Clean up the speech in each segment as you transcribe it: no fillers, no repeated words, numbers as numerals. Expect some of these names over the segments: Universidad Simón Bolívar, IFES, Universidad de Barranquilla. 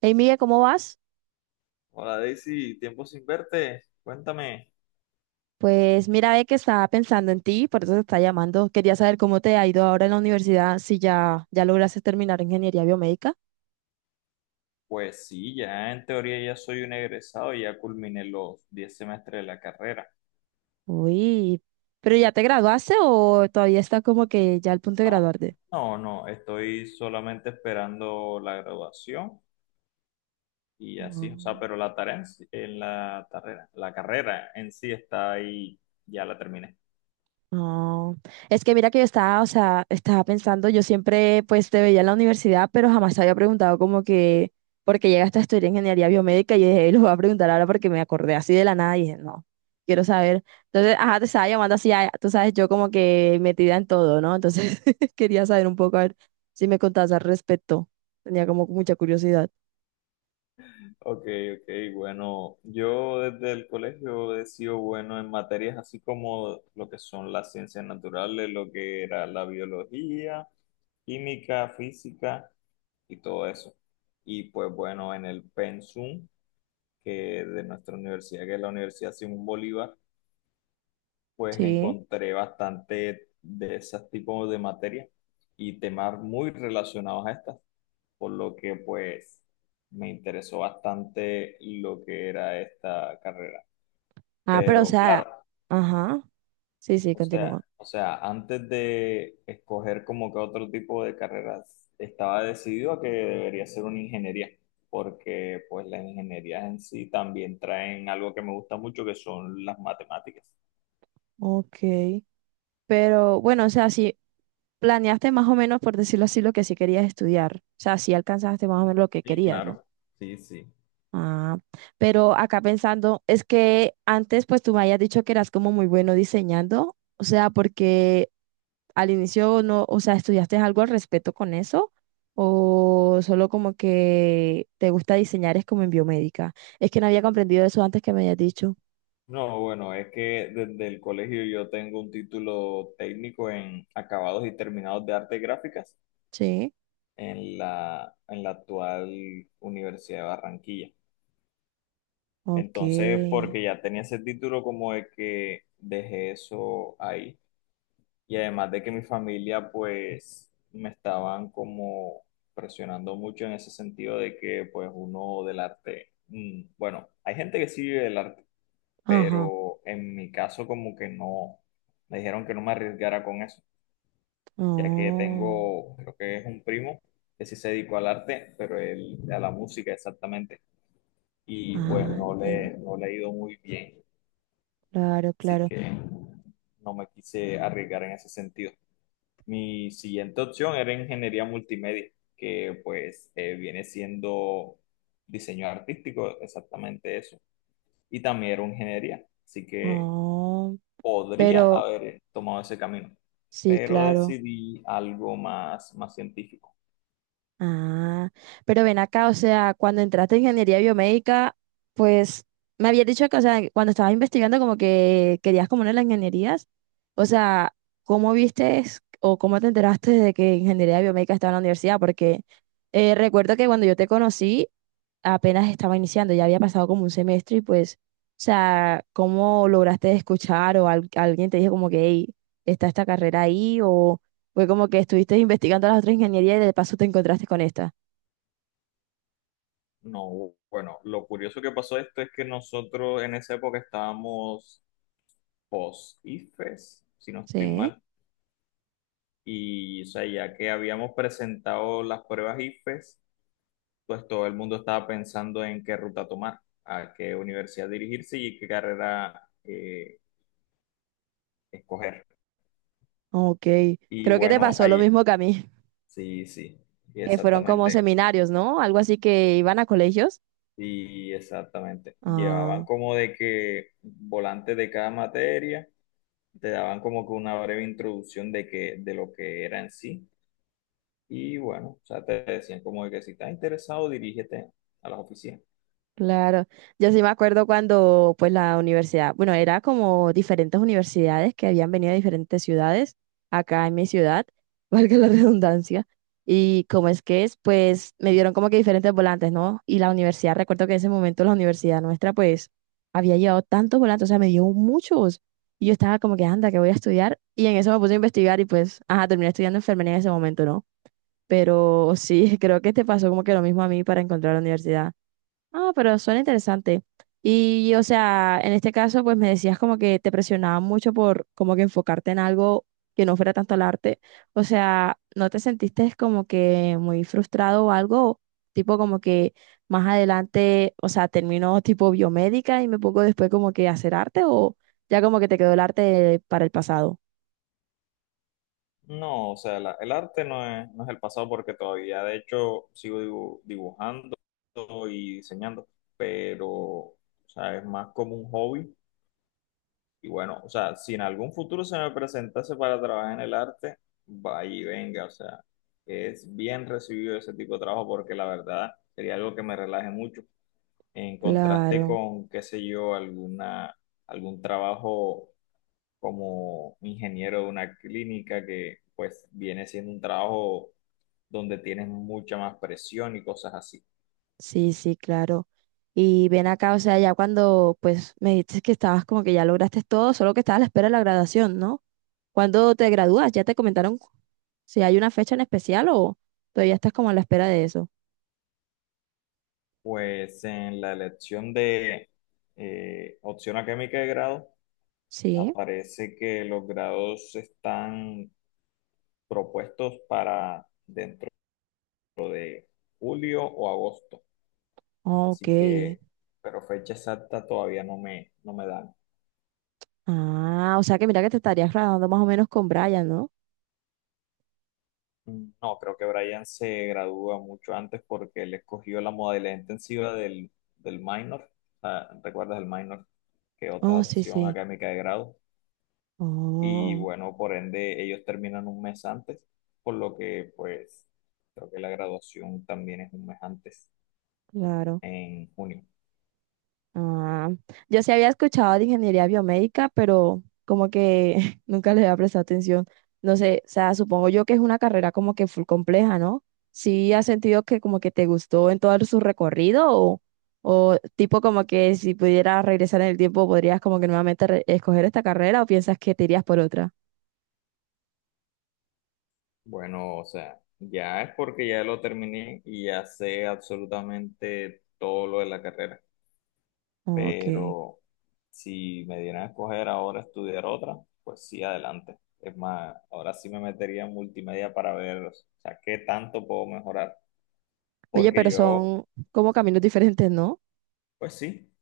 Hey Miguel, ¿cómo vas? Hola Daisy, tiempo sin verte, cuéntame. Pues mira, ve que estaba pensando en ti, por eso te está llamando. Quería saber cómo te ha ido ahora en la universidad, si ya lograste terminar ingeniería biomédica. Pues sí, ya en teoría ya soy un egresado, ya culminé los 10 semestres de la carrera. Uy, ¿pero ya te graduaste o todavía está como que ya al punto de No, graduarte? no, no, estoy solamente esperando la graduación y así, o sea, Ujú. pero la tarea en, sí- en la carrera en sí está ahí, ya la terminé. No, es que mira que yo estaba, o sea, estaba pensando, yo siempre pues te veía en la universidad, pero jamás te había preguntado como que, porque llegaste a estudiar ingeniería biomédica y dije, lo voy a preguntar ahora porque me acordé así de la nada y dije, no, quiero saber. Entonces, ajá, te estaba llamando así, ah, tú sabes, yo como que metida en todo, ¿no? Entonces, quería saber un poco, a ver si me contabas al respecto. Tenía como mucha curiosidad. Ok, ok, bueno, yo desde el colegio he sido bueno en materias así como lo que son las ciencias naturales, lo que era la biología, química, física y todo eso. Y pues bueno, en el pensum que de nuestra universidad, que es la Universidad Simón Bolívar, pues Sí. encontré bastante de esos tipos de materias y temas muy relacionados a estas por lo que pues me interesó bastante lo que era esta carrera. Ah, pero o Pero sea, claro, ajá, sí, sí, o sea, continúa. o sea, antes de escoger como que otro tipo de carreras, estaba decidido a que debería ser una ingeniería, porque pues las ingenierías en sí también traen algo que me gusta mucho, que son las matemáticas. Ok. Pero bueno, o sea, sí, planeaste más o menos, por decirlo así, lo que sí querías estudiar. O sea, sí alcanzaste más o menos lo que Sí, querías, ¿no? claro, sí, sí. Ah, pero acá pensando, es que antes pues tú me habías dicho que eras como muy bueno diseñando, o sea, porque al inicio no, o sea, ¿estudiaste algo al respecto con eso? ¿O solo como que te gusta diseñar es como en biomédica? Es que no había comprendido eso antes que me habías dicho. No, bueno, es que desde el colegio yo tengo un título técnico en acabados y terminados de artes gráficas Sí, en la actual Universidad de Barranquilla. ok. Entonces, porque ya tenía ese título como de que dejé eso ahí. Y además de que mi familia pues me estaban como presionando mucho en ese sentido de que pues uno del arte, mm, bueno, hay gente que sí vive del arte, Ajá. pero en mi caso como que no, me dijeron que no me arriesgara con eso. Ya que Oh. tengo, creo que es un primo que sí se dedicó al arte, pero él a la música exactamente, y pues Ah, no entiendo. le, no le ha ido muy bien, Claro, así claro. que no me quise arriesgar en ese sentido. Mi siguiente opción era ingeniería multimedia, que pues viene siendo diseño artístico, exactamente eso, y también era ingeniería, así que Oh, podría pero haber tomado ese camino, sí, pero claro. decidí algo más, más científico. Ah, pero ven acá, o sea, cuando entraste en ingeniería biomédica, pues me habías dicho que, o sea, cuando estabas investigando como que querías como una de las ingenierías, o sea, ¿cómo viste o cómo te enteraste de que ingeniería biomédica estaba en la universidad? Porque recuerdo que cuando yo te conocí, apenas estaba iniciando, ya había pasado como un semestre y pues, o sea, ¿cómo lograste escuchar o alguien te dijo como que, hey, está esta carrera ahí o fue como que estuviste investigando las otras ingenierías y de paso te encontraste con esta? No, bueno, lo curioso que pasó esto es que nosotros en esa época estábamos post-IFES, si no estoy Sí, mal, y o sea, ya que habíamos presentado las pruebas IFES, pues todo el mundo estaba pensando en qué ruta tomar, a qué universidad dirigirse y qué carrera escoger. ok. Y Creo que te bueno, pasó lo ahí, mismo que a mí, sí, sí, y que fueron como exactamente, seminarios, ¿no? Algo así que iban a colegios. y exactamente. Llevaban Ah. como de que volantes de cada materia te daban como que una breve introducción de que, de lo que era en sí. Y bueno, o sea, te decían como de que si estás interesado, dirígete a las oficinas. Claro, yo sí me acuerdo cuando pues la universidad, bueno, era como diferentes universidades que habían venido de diferentes ciudades, acá en mi ciudad, valga la redundancia, y como es que es, pues me dieron como que diferentes volantes, ¿no? Y la universidad, recuerdo que en ese momento la universidad nuestra pues había llevado tantos volantes, o sea, me dio muchos, y yo estaba como que anda, que voy a estudiar, y en eso me puse a investigar y pues, ajá, terminé estudiando enfermería en ese momento, ¿no? Pero sí, creo que te pasó como que lo mismo a mí para encontrar la universidad. Ah, pero suena interesante. Y, o sea, en este caso, pues me decías como que te presionaba mucho por como que enfocarte en algo que no fuera tanto el arte. O sea, ¿no te sentiste como que muy frustrado o algo? Tipo como que más adelante, o sea, termino tipo biomédica y me pongo después como que a hacer arte o ya como que te quedó el arte para el pasado. No, o sea, el arte no es el pasado porque todavía, de hecho, sigo dibujando y diseñando, pero, o sea, es más como un hobby. Y bueno, o sea, si en algún futuro se me presentase para trabajar en el arte, vaya y venga, o sea, es bien recibido ese tipo de trabajo porque la verdad sería algo que me relaje mucho en contraste Claro. con, qué sé yo, alguna, algún trabajo como ingeniero de una clínica que pues viene siendo un trabajo donde tienes mucha más presión y cosas así. Sí, sí, claro. Y ven acá, o sea, ya cuando pues me dices que estabas como que ya lograste todo, solo que estabas a la espera de la graduación, ¿no? ¿Cuándo te gradúas? ¿Ya te comentaron si hay una fecha en especial o todavía estás como a la espera de eso? Pues en la elección de opción académica de grado Sí, aparece que los grados están propuestos para dentro de julio o agosto. ok. Así que, pero fecha exacta todavía no me dan. Ah, o sea que mira que te estarías graduando más o menos con Brian, ¿no? No, creo que Brian se gradúa mucho antes porque él escogió la modalidad intensiva del minor, ah, ¿recuerdas el minor? Que otra Oh, sí, opción sí. académica de grado. Y Oh, bueno, por ende, ellos terminan un mes antes, por lo que pues creo que la graduación también es un mes antes, claro. en junio. Ah, yo sí había escuchado de ingeniería biomédica, pero como que nunca le había prestado atención. No sé, o sea, supongo yo que es una carrera como que full compleja, ¿no? ¿Sí has sentido que como que te gustó en todo su recorrido o tipo como que si pudieras regresar en el tiempo podrías como que nuevamente escoger esta carrera o piensas que te irías por otra? Bueno, o sea, ya es porque ya lo terminé y ya sé absolutamente todo lo de la carrera. Ok. Pero si me dieran a escoger ahora estudiar otra, pues sí, adelante. Es más, ahora sí me metería en multimedia para ver, o sea, qué tanto puedo mejorar. Oye, Porque pero yo, son como caminos diferentes, ¿no? pues sí,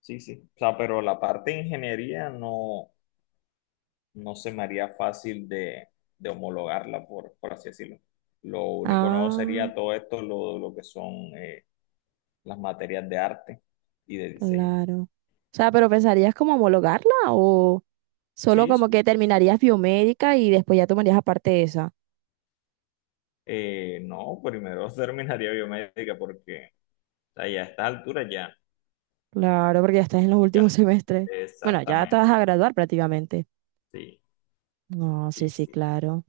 sí. O sea, pero la parte de ingeniería no, no se me haría fácil de homologarla, por así decirlo. Lo único nuevo Ah. sería todo esto, lo que son las materias de arte y de diseño. Claro. O sea, pero ¿pensarías como homologarla o solo Sí, como sí. que terminarías biomédica y después ya tomarías aparte esa? No, primero terminaría biomédica porque sea, ya a estas alturas ya, Claro, porque ya estás en los ya no. últimos semestres. Bueno, ya te Exactamente. vas a graduar prácticamente. Sí, No, sí, sí, sí, sí. claro.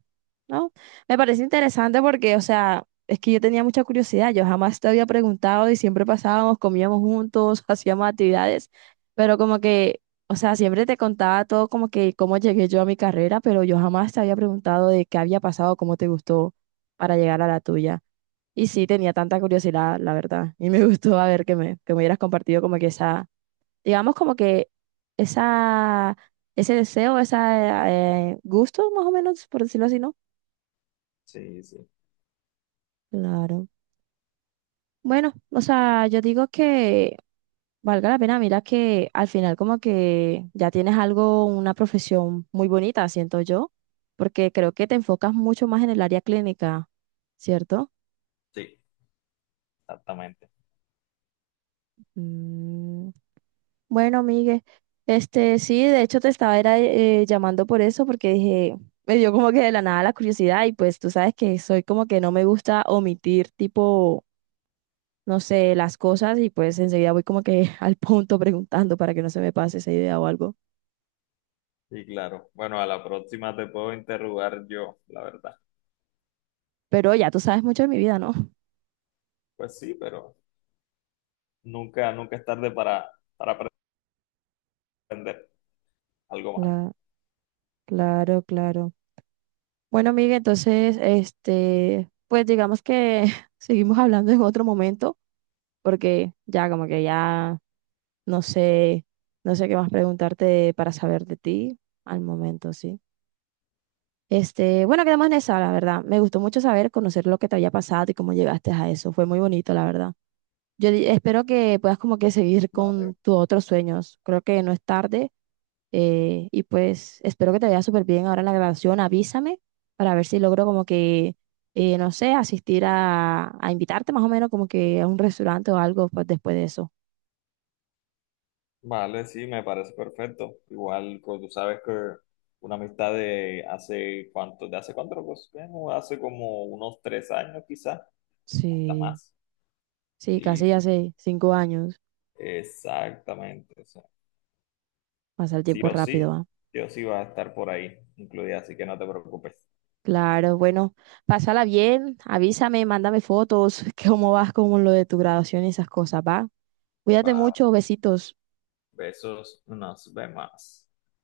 ¿No? Me parece interesante porque, o sea, es que yo tenía mucha curiosidad, yo jamás te había preguntado y siempre pasábamos, comíamos juntos, hacíamos actividades, pero como que, o sea, siempre te contaba todo como que cómo llegué yo a mi carrera, pero yo jamás te había preguntado de qué había pasado, cómo te gustó para llegar a la tuya. Y sí, tenía tanta curiosidad, la verdad, y me gustó a ver que que me hubieras compartido como que esa, digamos como que esa, ese deseo, ese gusto, más o menos, por decirlo así, ¿no? Sí, sí. Claro. Bueno, o sea, yo digo que valga la pena, mira que al final como que ya tienes algo, una profesión muy bonita, siento yo, porque creo que te enfocas mucho más en el área clínica, ¿cierto? Sí, exactamente. Mm, bueno, Miguel, este, sí, de hecho te estaba era, llamando por eso, porque dije, me dio como que de la nada la curiosidad y pues tú sabes que soy como que no me gusta omitir tipo, no sé, las cosas y pues enseguida voy como que al punto preguntando para que no se me pase esa idea o algo. Sí, claro. Bueno, a la próxima te puedo interrogar yo, la verdad. Pero ya tú sabes mucho de mi vida, ¿no? Pues sí, pero nunca es tarde para aprender algo más. Cla- claro, claro. Bueno, amiga, entonces, este, pues digamos que seguimos hablando en otro momento, porque ya como que ya no sé, no sé qué más preguntarte para saber de ti al momento, sí. Este, bueno, quedamos en esa, la verdad. Me gustó mucho saber, conocer lo que te había pasado y cómo llegaste a eso. Fue muy bonito, la verdad. Yo espero que puedas como que seguir con Vale. tus otros sueños. Creo que no es tarde. Y pues espero que te vaya súper bien ahora en la grabación. Avísame para ver si logro como que, no sé, asistir a, invitarte más o menos como que a un restaurante o algo pues después de eso. Vale, sí, me parece perfecto. Igual, pues tú sabes que una amistad de hace cuánto, pues bueno, hace como unos 3 años quizás, hasta Sí, más. sí, Sí, casi sí. hace 5 años. Exactamente. Sí. Pasa el Sí tiempo o sí, rápido, ¿ah? sí o sí va a estar por ahí incluida, así que no te preocupes. Claro, bueno, pásala bien, avísame, mándame fotos, cómo vas con lo de tu graduación y esas cosas, ¿va? Cuídate Va, mucho, besitos. besos, nos vemos.